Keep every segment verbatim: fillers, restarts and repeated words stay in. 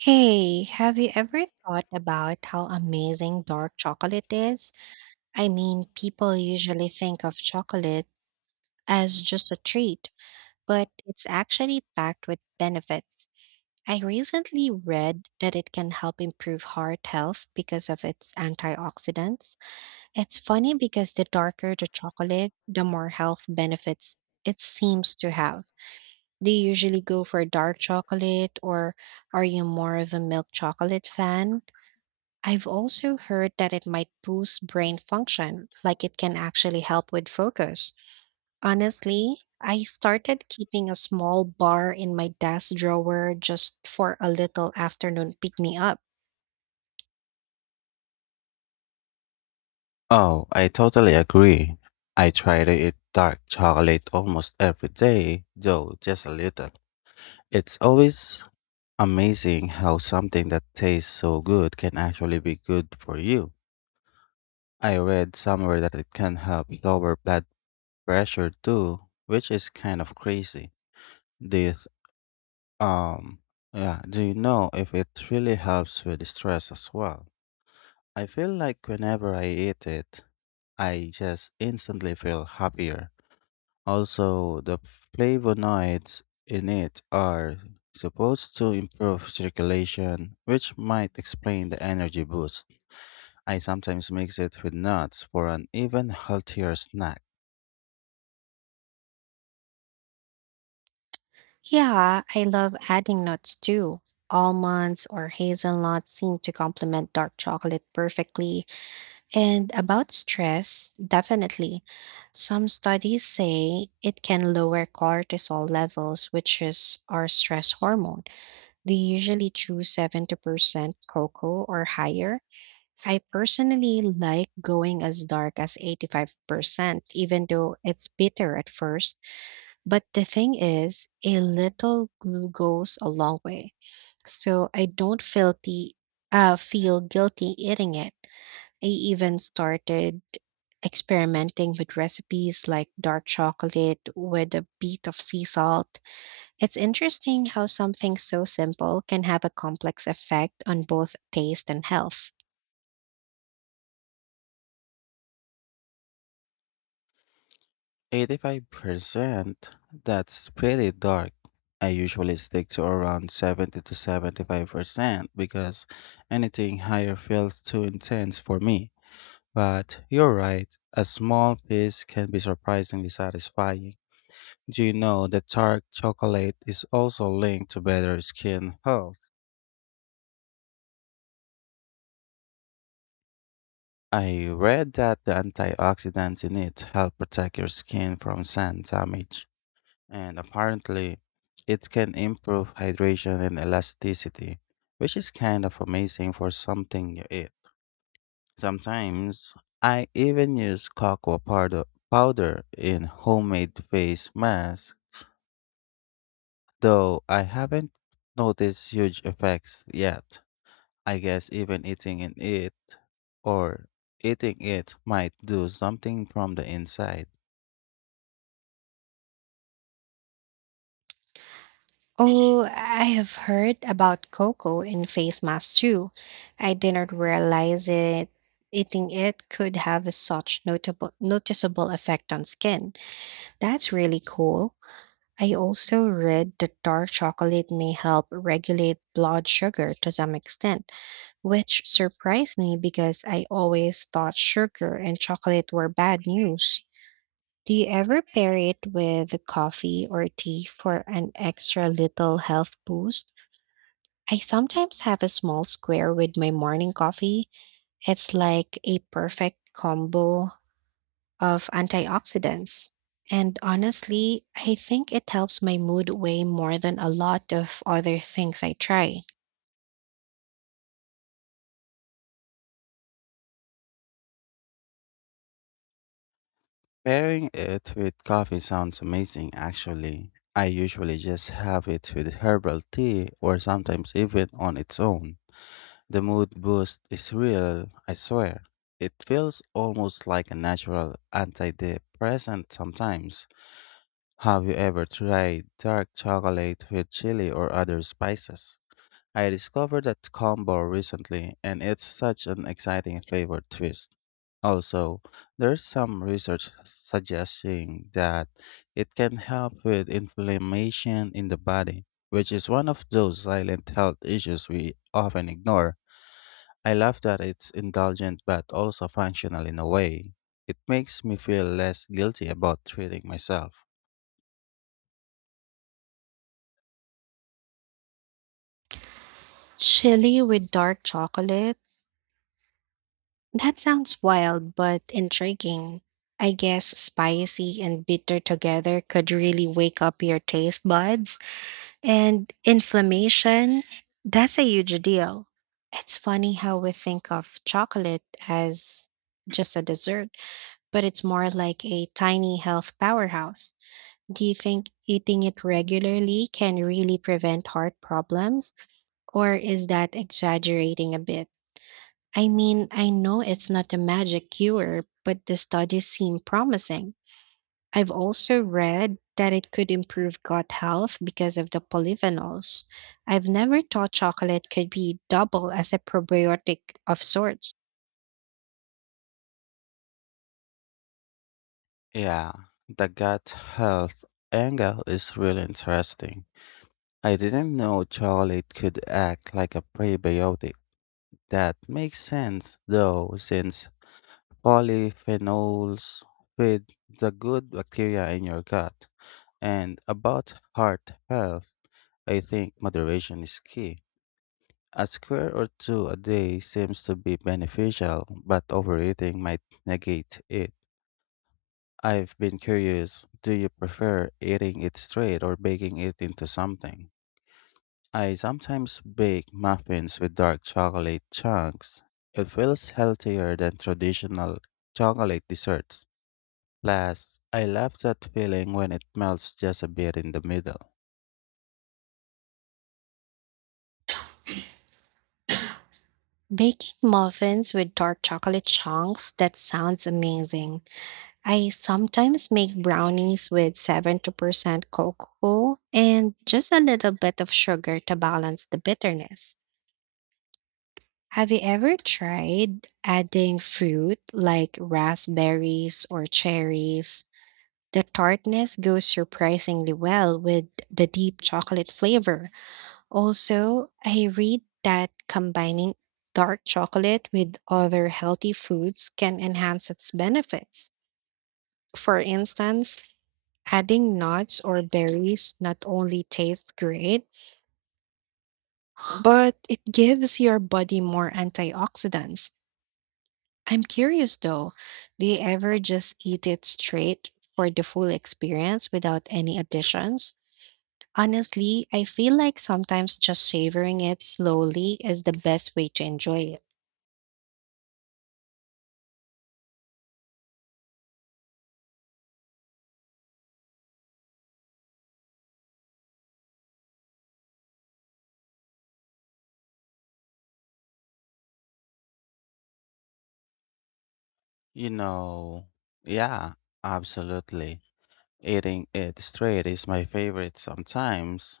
Hey, have you ever thought about how amazing dark chocolate is? I mean, people usually think of chocolate as just a treat, but it's actually packed with benefits. I recently read that it can help improve heart health because of its antioxidants. It's funny because the darker the chocolate, the more health benefits it seems to have. Do you usually go for dark chocolate, or are you more of a milk chocolate fan? I've also heard that it might boost brain function, like it can actually help with focus. Honestly, I started keeping a small bar in my desk drawer just for a little afternoon pick me up. Oh, I totally agree. I try to eat dark chocolate almost every day, though just a little. It's always amazing how something that tastes so good can actually be good for you. I read somewhere that it can help lower blood pressure too, which is kind of crazy. This, um yeah, do you know if it really helps with stress as well? I feel like whenever I eat it, I just instantly feel happier. Also, the flavonoids in it are supposed to improve circulation, which might explain the energy boost. I sometimes mix it with nuts for an even healthier snack. Yeah, I love adding nuts too. Almonds or hazelnuts seem to complement dark chocolate perfectly. And about stress, definitely. Some studies say it can lower cortisol levels, which is our stress hormone. They usually choose seventy percent cocoa or higher. I personally like going as dark as eighty-five percent, even though it's bitter at first. But the thing is, a little gl- goes a long way. So I don't feel, the, uh, feel guilty eating it. I even started experimenting with recipes like dark chocolate with a bit of sea salt. It's interesting how something so simple can have a complex effect on both taste and health. eighty-five percent? That's pretty dark. I usually stick to around seventy to seventy-five percent because anything higher feels too intense for me. But you're right, a small piece can be surprisingly satisfying. Do you know that dark chocolate is also linked to better skin health? I read that the antioxidants in it help protect your skin from sun damage, and apparently, it can improve hydration and elasticity, which is kind of amazing for something you eat. Sometimes, I even use cocoa powder powder in homemade face masks, though I haven't noticed huge effects yet. I guess even eating in it or eating it might do something from the inside. Oh, I have heard about cocoa in face masks too. I didn't realize it eating it could have a such notable noticeable effect on skin. That's really cool. I also read that dark chocolate may help regulate blood sugar to some extent, which surprised me because I always thought sugar and chocolate were bad news. Do you ever pair it with coffee or tea for an extra little health boost? I sometimes have a small square with my morning coffee. It's like a perfect combo of antioxidants. And honestly, I think it helps my mood way more than a lot of other things I try. Pairing it with coffee sounds amazing actually. I usually just have it with herbal tea or sometimes even on its own. The mood boost is real, I swear. It feels almost like a natural antidepressant sometimes. Have you ever tried dark chocolate with chili or other spices? I discovered that combo recently, and it's such an exciting flavor twist. Also, there's some research suggesting that it can help with inflammation in the body, which is one of those silent health issues we often ignore. I love that it's indulgent but also functional in a way. It makes me feel less guilty about treating myself. Chili with dark chocolate. That sounds wild but intriguing. I guess spicy and bitter together could really wake up your taste buds. And inflammation, that's a huge deal. It's funny how we think of chocolate as just a dessert, but it's more like a tiny health powerhouse. Do you think eating it regularly can really prevent heart problems, or is that exaggerating a bit? I mean, I know it's not a magic cure, but the studies seem promising. I've also read that it could improve gut health because of the polyphenols. I've never thought chocolate could be double as a probiotic of sorts. Yeah, the gut health angle is really interesting. I didn't know chocolate could act like a prebiotic. That makes sense, though, since polyphenols feed the good bacteria in your gut. And about heart health, I think moderation is key. A square or two a day seems to be beneficial, but overeating might negate it. I've been curious, do you prefer eating it straight or baking it into something? I sometimes bake muffins with dark chocolate chunks. It feels healthier than traditional chocolate desserts. Plus, I love that feeling when it melts just a bit in the middle. Baking muffins with dark chocolate chunks, that sounds amazing. I sometimes make brownies with seventy percent cocoa and just a little bit of sugar to balance the bitterness. Have you ever tried adding fruit like raspberries or cherries? The tartness goes surprisingly well with the deep chocolate flavor. Also, I read that combining dark chocolate with other healthy foods can enhance its benefits. For instance, adding nuts or berries not only tastes great, but it gives your body more antioxidants. I'm curious though, do you ever just eat it straight for the full experience without any additions? Honestly, I feel like sometimes just savoring it slowly is the best way to enjoy it. You know, yeah, absolutely. Eating it straight is my favorite sometimes.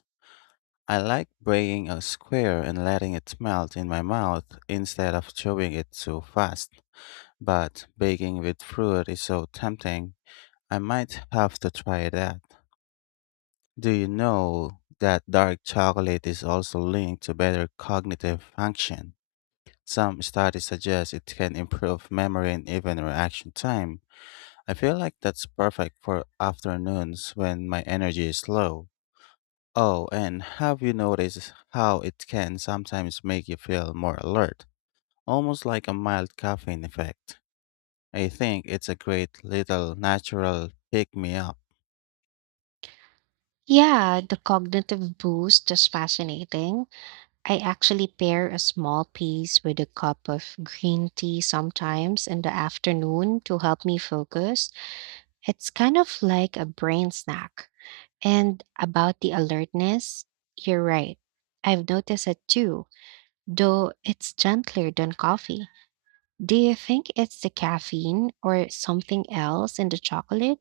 I like breaking a square and letting it melt in my mouth instead of chewing it too fast. But baking with fruit is so tempting. I might have to try that. Do you know that dark chocolate is also linked to better cognitive function? Some studies suggest it can improve memory and even reaction time. I feel like that's perfect for afternoons when my energy is low. Oh, and have you noticed how it can sometimes make you feel more alert? Almost like a mild caffeine effect. I think it's a great little natural pick me up. Yeah, the cognitive boost is fascinating. I actually pair a small piece with a cup of green tea sometimes in the afternoon to help me focus. It's kind of like a brain snack. And about the alertness, you're right. I've noticed it too, though it's gentler than coffee. Do you think it's the caffeine or something else in the chocolate?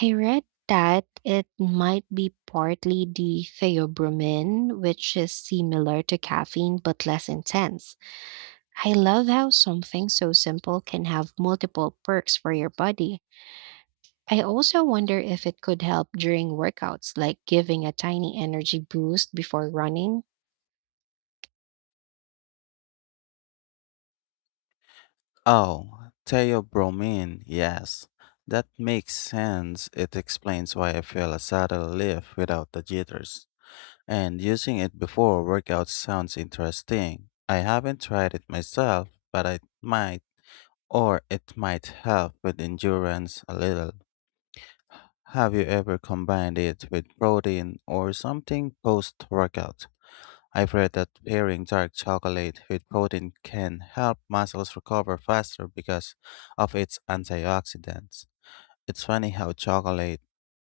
I read that it might be partly the theobromine, which is similar to caffeine but less intense. I love how something so simple can have multiple perks for your body. I also wonder if it could help during workouts, like giving a tiny energy boost before running. Oh, theobromine, yes. That makes sense. It explains why I feel a subtle lift without the jitters. And using it before workouts sounds interesting. I haven't tried it myself, but I might, or it might help with endurance a little. Have you ever combined it with protein or something post workout? I've read that pairing dark chocolate with protein can help muscles recover faster because of its antioxidants. It's funny how chocolate,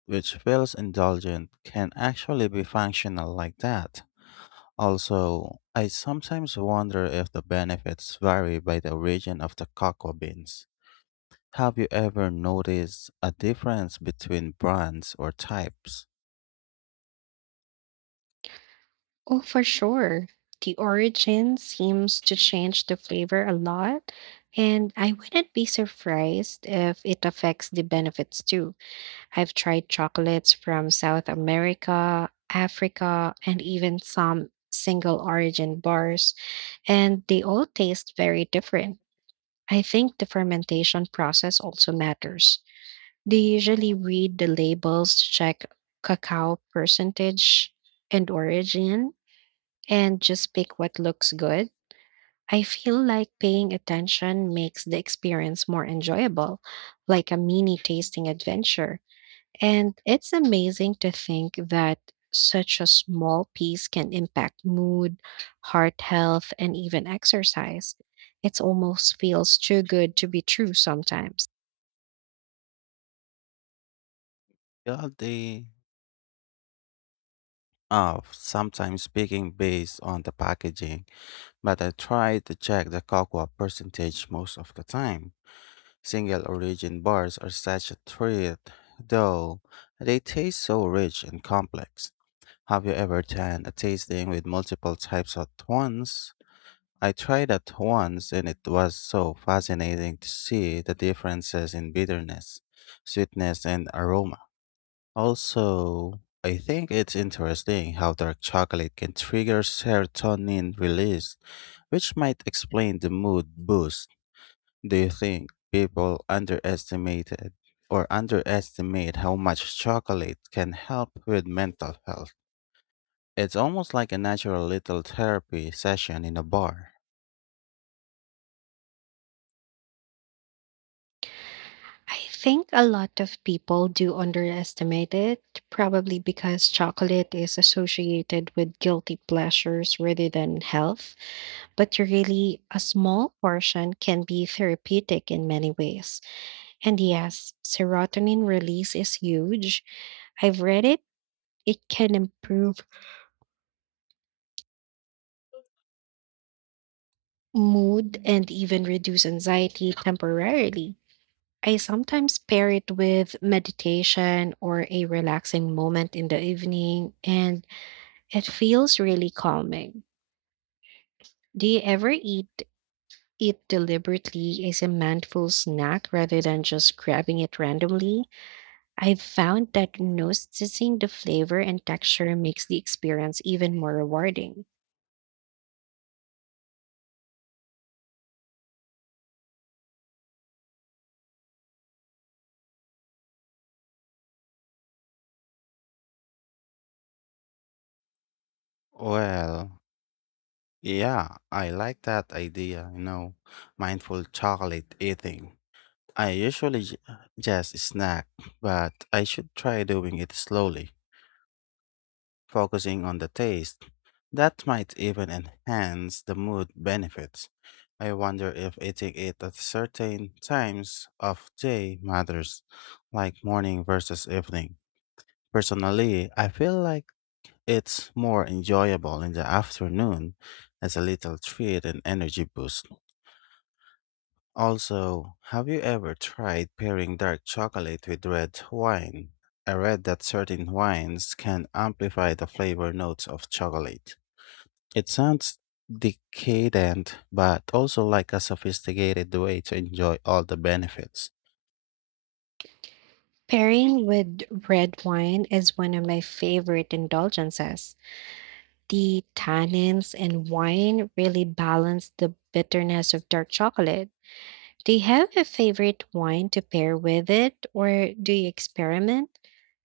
which feels indulgent, can actually be functional like that. Also, I sometimes wonder if the benefits vary by the origin of the cocoa beans. Have you ever noticed a difference between brands or types? Oh, for sure. The origin seems to change the flavor a lot, and I wouldn't be surprised if it affects the benefits too. I've tried chocolates from South America, Africa, and even some single origin bars, and they all taste very different. I think the fermentation process also matters. They usually read the labels to check cacao percentage and origin and just pick what looks good. I feel like paying attention makes the experience more enjoyable, like a mini tasting adventure. And it's amazing to think that such a small piece can impact mood, heart health, and even exercise. It almost feels too good to be true sometimes. Yeah, they are sometimes speaking based on the packaging, but I try to check the cocoa percentage most of the time. Single origin bars are such a treat, though they taste so rich and complex. Have you ever done a tasting with multiple types at once? I tried that once and it was so fascinating to see the differences in bitterness, sweetness, and aroma. Also, I think it's interesting how dark chocolate can trigger serotonin release, which might explain the mood boost. Do you think people underestimated or underestimate how much chocolate can help with mental health? It's almost like a natural little therapy session in a bar. I think a lot of people do underestimate it, probably because chocolate is associated with guilty pleasures rather than health. But really, a small portion can be therapeutic in many ways. And yes, serotonin release is huge. I've read it, it can improve mood and even reduce anxiety temporarily. I sometimes pair it with meditation or a relaxing moment in the evening, and it feels really calming. Do you ever eat it deliberately as a mindful snack rather than just grabbing it randomly? I've found that noticing the flavor and texture makes the experience even more rewarding. Well, yeah, I like that idea, you know, mindful chocolate eating. I usually j- just snack, but I should try doing it slowly, focusing on the taste. That might even enhance the mood benefits. I wonder if eating it at certain times of day matters, like morning versus evening. Personally, I feel like it's more enjoyable in the afternoon as a little treat and energy boost. Also, have you ever tried pairing dark chocolate with red wine? I read that certain wines can amplify the flavor notes of chocolate. It sounds decadent, but also like a sophisticated way to enjoy all the benefits. Pairing with red wine is one of my favorite indulgences. The tannins in wine really balance the bitterness of dark chocolate. Do you have a favorite wine to pair with it, or do you experiment?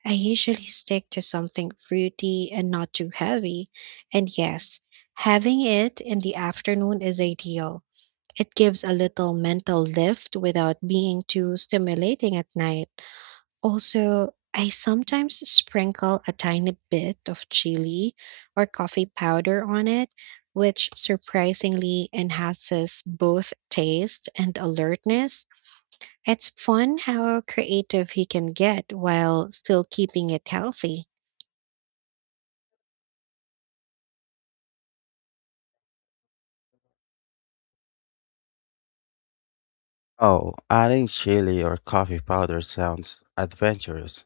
I usually stick to something fruity and not too heavy. And yes, having it in the afternoon is ideal. It gives a little mental lift without being too stimulating at night. Also, I sometimes sprinkle a tiny bit of chili or coffee powder on it, which surprisingly enhances both taste and alertness. It's fun how creative he can get while still keeping it healthy. Oh, adding chili or coffee powder sounds adventurous.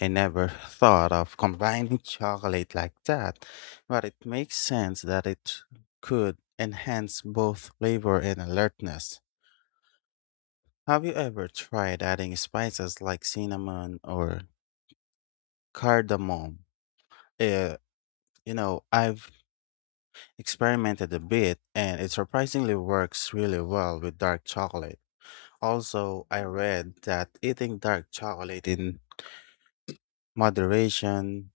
I never thought of combining chocolate like that, but it makes sense that it could enhance both flavor and alertness. Have you ever tried adding spices like cinnamon or cardamom? Uh, you know, I've experimented a bit and it surprisingly works really well with dark chocolate. Also, I read that eating dark chocolate in moderation,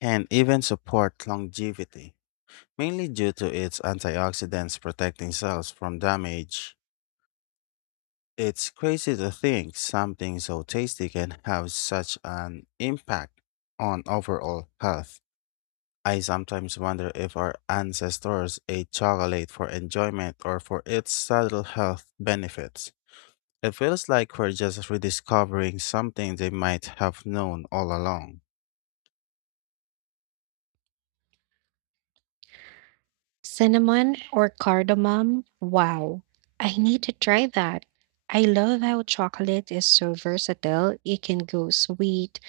and even support longevity, mainly due to its antioxidants protecting cells from damage. It's crazy to think something so tasty can have such an impact on overall health. I sometimes wonder if our ancestors ate chocolate for enjoyment or for its subtle health benefits. It feels like we're just rediscovering something they might have known all along. Cinnamon or cardamom? Wow. I need to try that. I love how chocolate is so versatile. It can go sweet,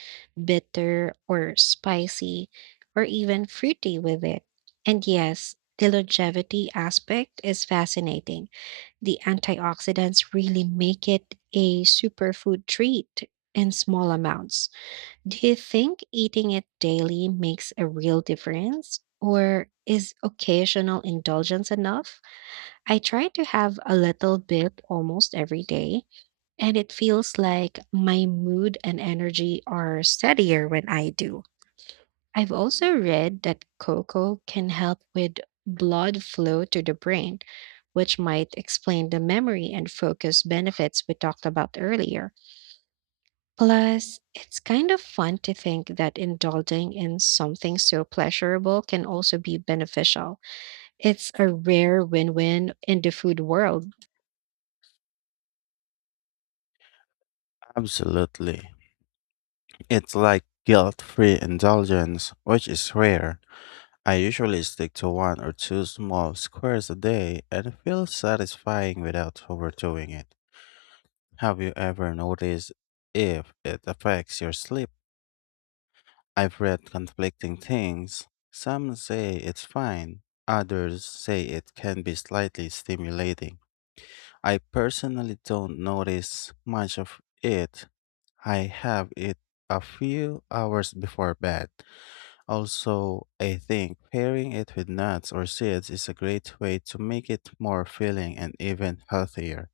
bitter, or spicy, or even fruity with it. And yes, the longevity aspect is fascinating. The antioxidants really make it a superfood treat in small amounts. Do you think eating it daily makes a real difference? Or is occasional indulgence enough? I try to have a little bit almost every day, and it feels like my mood and energy are steadier when I do. I've also read that cocoa can help with blood flow to the brain, which might explain the memory and focus benefits we talked about earlier. Plus, it's kind of fun to think that indulging in something so pleasurable can also be beneficial. It's a rare win win in the food world. Absolutely. It's like guilt-free indulgence, which is rare. I usually stick to one or two small squares a day and it feels satisfying without overdoing it. Have you ever noticed if it affects your sleep? I've read conflicting things. Some say it's fine, others say it can be slightly stimulating. I personally don't notice much of it. I have it a few hours before bed. Also, I think pairing it with nuts or seeds is a great way to make it more filling and even healthier.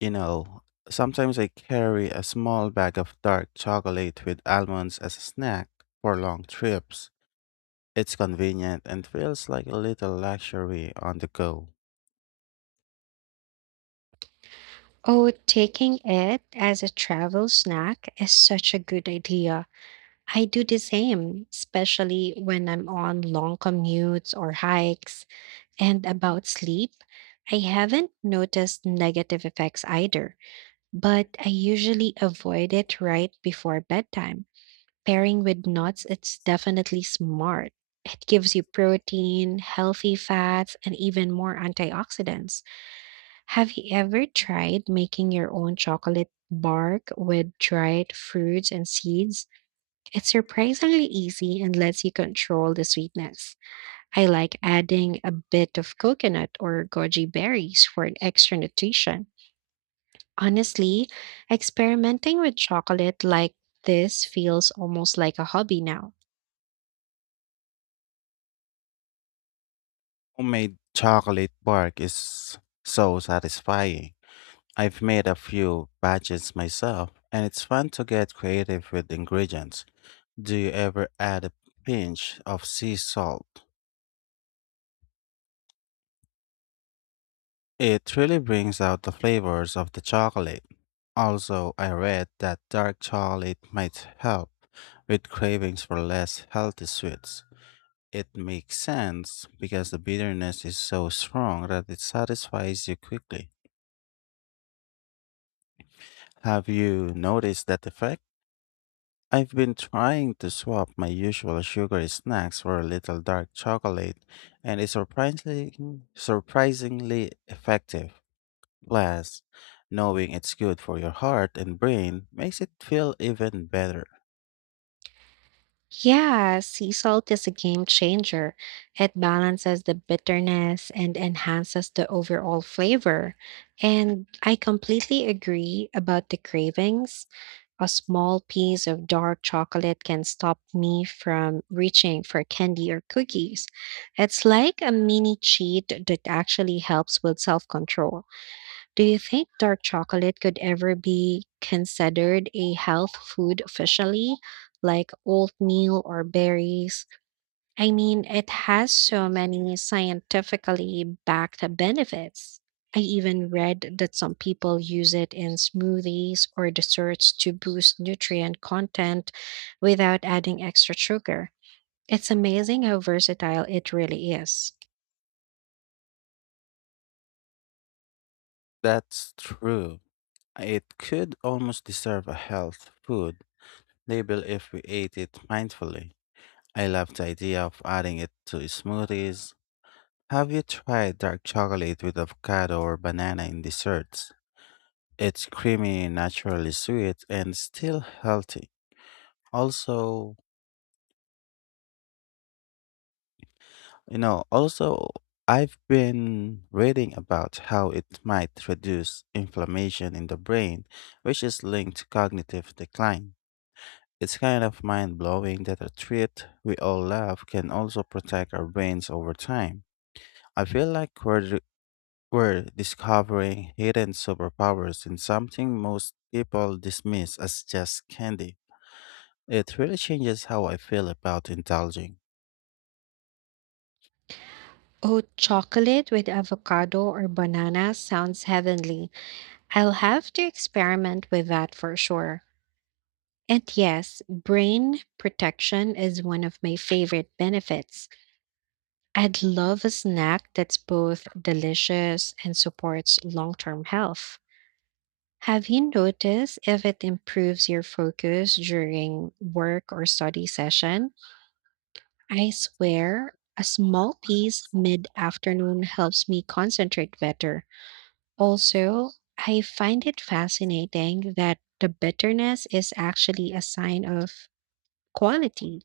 You know, sometimes I carry a small bag of dark chocolate with almonds as a snack for long trips. It's convenient and feels like a little luxury on the go. Oh, taking it as a travel snack is such a good idea. I do the same, especially when I'm on long commutes or hikes. And about sleep, I haven't noticed negative effects either, but I usually avoid it right before bedtime. Pairing with nuts, it's definitely smart. It gives you protein, healthy fats, and even more antioxidants. Have you ever tried making your own chocolate bark with dried fruits and seeds? It's surprisingly easy and lets you control the sweetness. I like adding a bit of coconut or goji berries for an extra nutrition. Honestly, experimenting with chocolate like this feels almost like a hobby now. Homemade chocolate bark is so satisfying. I've made a few batches myself, and it's fun to get creative with ingredients. Do you ever add a pinch of sea salt? It really brings out the flavors of the chocolate. Also, I read that dark chocolate might help with cravings for less healthy sweets. It makes sense because the bitterness is so strong that it satisfies you quickly. Have you noticed that effect? I've been trying to swap my usual sugary snacks for a little dark chocolate, and it's surprisingly surprisingly effective. Plus, knowing it's good for your heart and brain makes it feel even better. Yeah, sea salt is a game changer. It balances the bitterness and enhances the overall flavor. And I completely agree about the cravings. A small piece of dark chocolate can stop me from reaching for candy or cookies. It's like a mini cheat that actually helps with self control. Do you think dark chocolate could ever be considered a health food officially, like oatmeal or berries? I mean, it has so many scientifically backed benefits. I even read that some people use it in smoothies or desserts to boost nutrient content without adding extra sugar. It's amazing how versatile it really is. That's true. It could almost deserve a health food label if we ate it mindfully. I love the idea of adding it to smoothies. Have you tried dark chocolate with avocado or banana in desserts? It's creamy, naturally sweet, and still healthy. Also, you know, also, I've been reading about how it might reduce inflammation in the brain, which is linked to cognitive decline. It's kind of mind blowing that a treat we all love can also protect our brains over time. I feel like we're, d- we're discovering hidden superpowers in something most people dismiss as just candy. It really changes how I feel about indulging. Oh, chocolate with avocado or banana sounds heavenly. I'll have to experiment with that for sure. And yes, brain protection is one of my favorite benefits. I'd love a snack that's both delicious and supports long term health. Have you noticed if it improves your focus during work or study session? I swear, a small piece mid afternoon helps me concentrate better. Also, I find it fascinating that the bitterness is actually a sign of quality.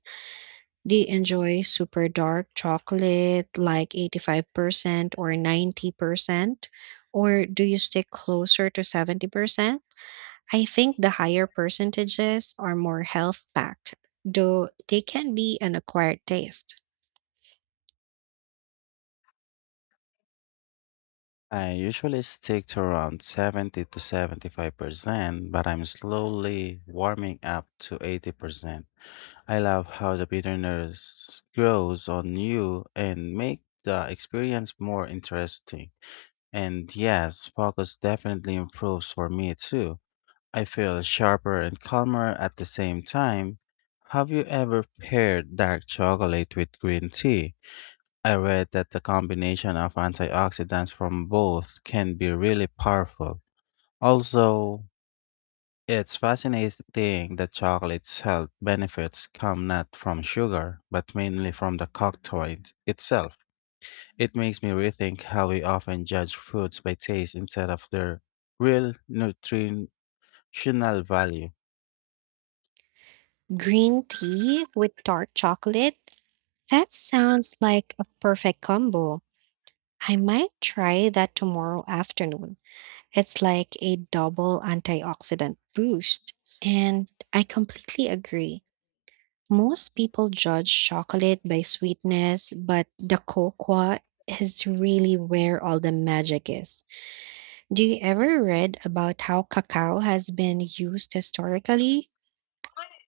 They enjoy super dark chocolate like eighty-five percent or ninety percent, or do you stick closer to seventy percent? I think the higher percentages are more health packed, though they can be an acquired taste. I usually stick to around seventy to seventy-five percent, but I'm slowly warming up to eighty percent. I love how the bitterness grows on you and make the experience more interesting. And yes, focus definitely improves for me too. I feel sharper and calmer at the same time. Have you ever paired dark chocolate with green tea? I read that the combination of antioxidants from both can be really powerful. Also, it's fascinating that chocolate's health benefits come not from sugar, but mainly from the cocktail itself. It makes me rethink how we often judge foods by taste instead of their real nutritional value. Green tea with dark chocolate? That sounds like a perfect combo. I might try that tomorrow afternoon. It's like a double antioxidant boost. And I completely agree. Most people judge chocolate by sweetness, but the cocoa is really where all the magic is. Do you ever read about how cacao has been used historically?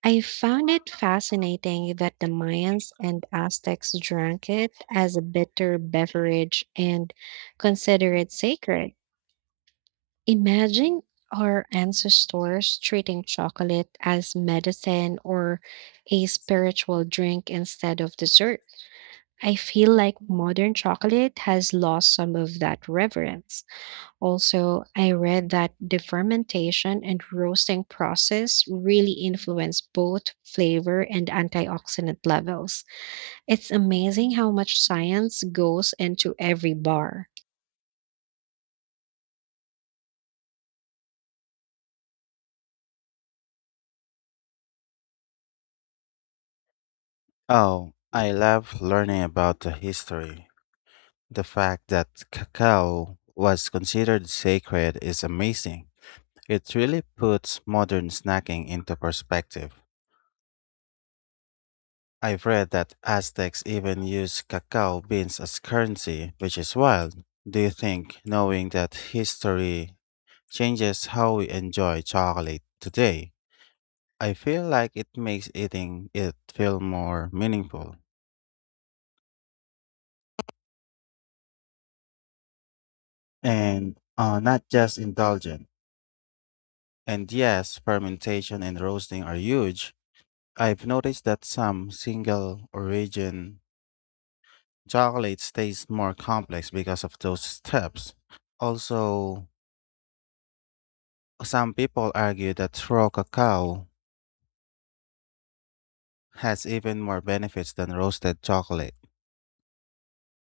I found it fascinating that the Mayans and Aztecs drank it as a bitter beverage and consider it sacred. Imagine our ancestors treating chocolate as medicine or a spiritual drink instead of dessert. I feel like modern chocolate has lost some of that reverence. Also, I read that the fermentation and roasting process really influence both flavor and antioxidant levels. It's amazing how much science goes into every bar. Oh, I love learning about the history. The fact that cacao was considered sacred is amazing. It really puts modern snacking into perspective. I've read that Aztecs even used cacao beans as currency, which is wild. Do you think knowing that history changes how we enjoy chocolate today? I feel like it makes eating it feel more meaningful and uh, not just indulgent. And yes, fermentation and roasting are huge. I've noticed that some single origin chocolate tastes more complex because of those steps. Also, some people argue that raw cacao has even more benefits than roasted chocolate,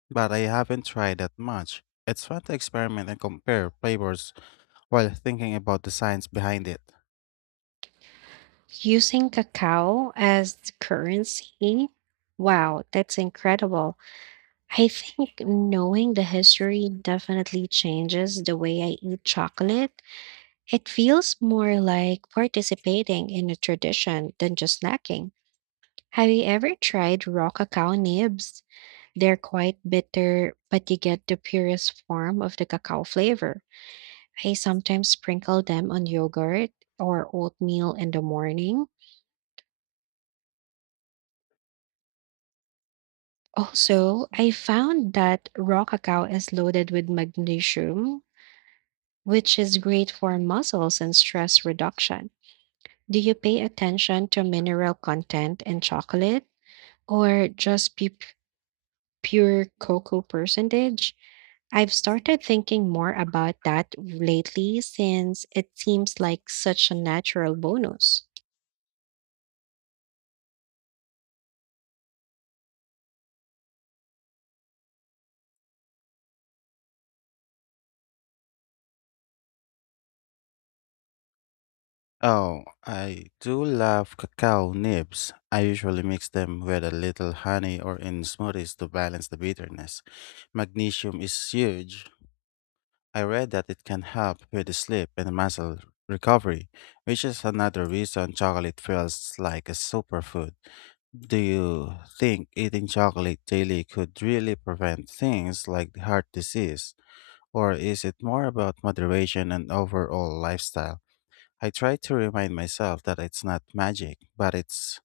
but I haven't tried that much. It's fun to experiment and compare flavors while thinking about the science behind it. Using cacao as currency? Wow, that's incredible. I think knowing the history definitely changes the way I eat chocolate. It feels more like participating in a tradition than just snacking. Have you ever tried raw cacao nibs? They're quite bitter, but you get the purest form of the cacao flavor. I sometimes sprinkle them on yogurt or oatmeal in the morning. Also, I found that raw cacao is loaded with magnesium, which is great for muscles and stress reduction. Do you pay attention to mineral content in chocolate? Or just pu- pure cocoa percentage. I've started thinking more about that lately since it seems like such a natural bonus. Oh, I do love cacao nibs. I usually mix them with a little honey or in smoothies to balance the bitterness. Magnesium is huge. I read that it can help with sleep and muscle recovery, which is another reason chocolate feels like a superfood. Do you think eating chocolate daily could really prevent things like heart disease? Or is it more about moderation and overall lifestyle? I try to remind myself that it's not magic, but it's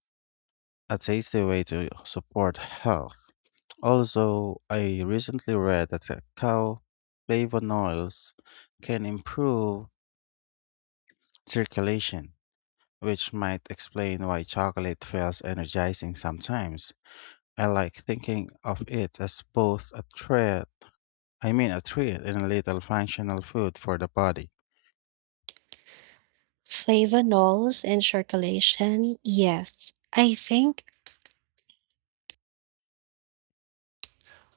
a tasty way to support health. Also, I recently read that the cow flavonoids can improve circulation, which might explain why chocolate feels energizing sometimes. I like thinking of it as both a treat, I mean a treat and a little functional food for the body. Flavonols and circulation, yes. I think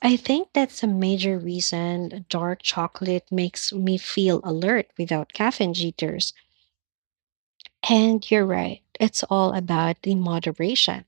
I think that's a major reason dark chocolate makes me feel alert without caffeine jitters. And you're right, it's all about the moderation.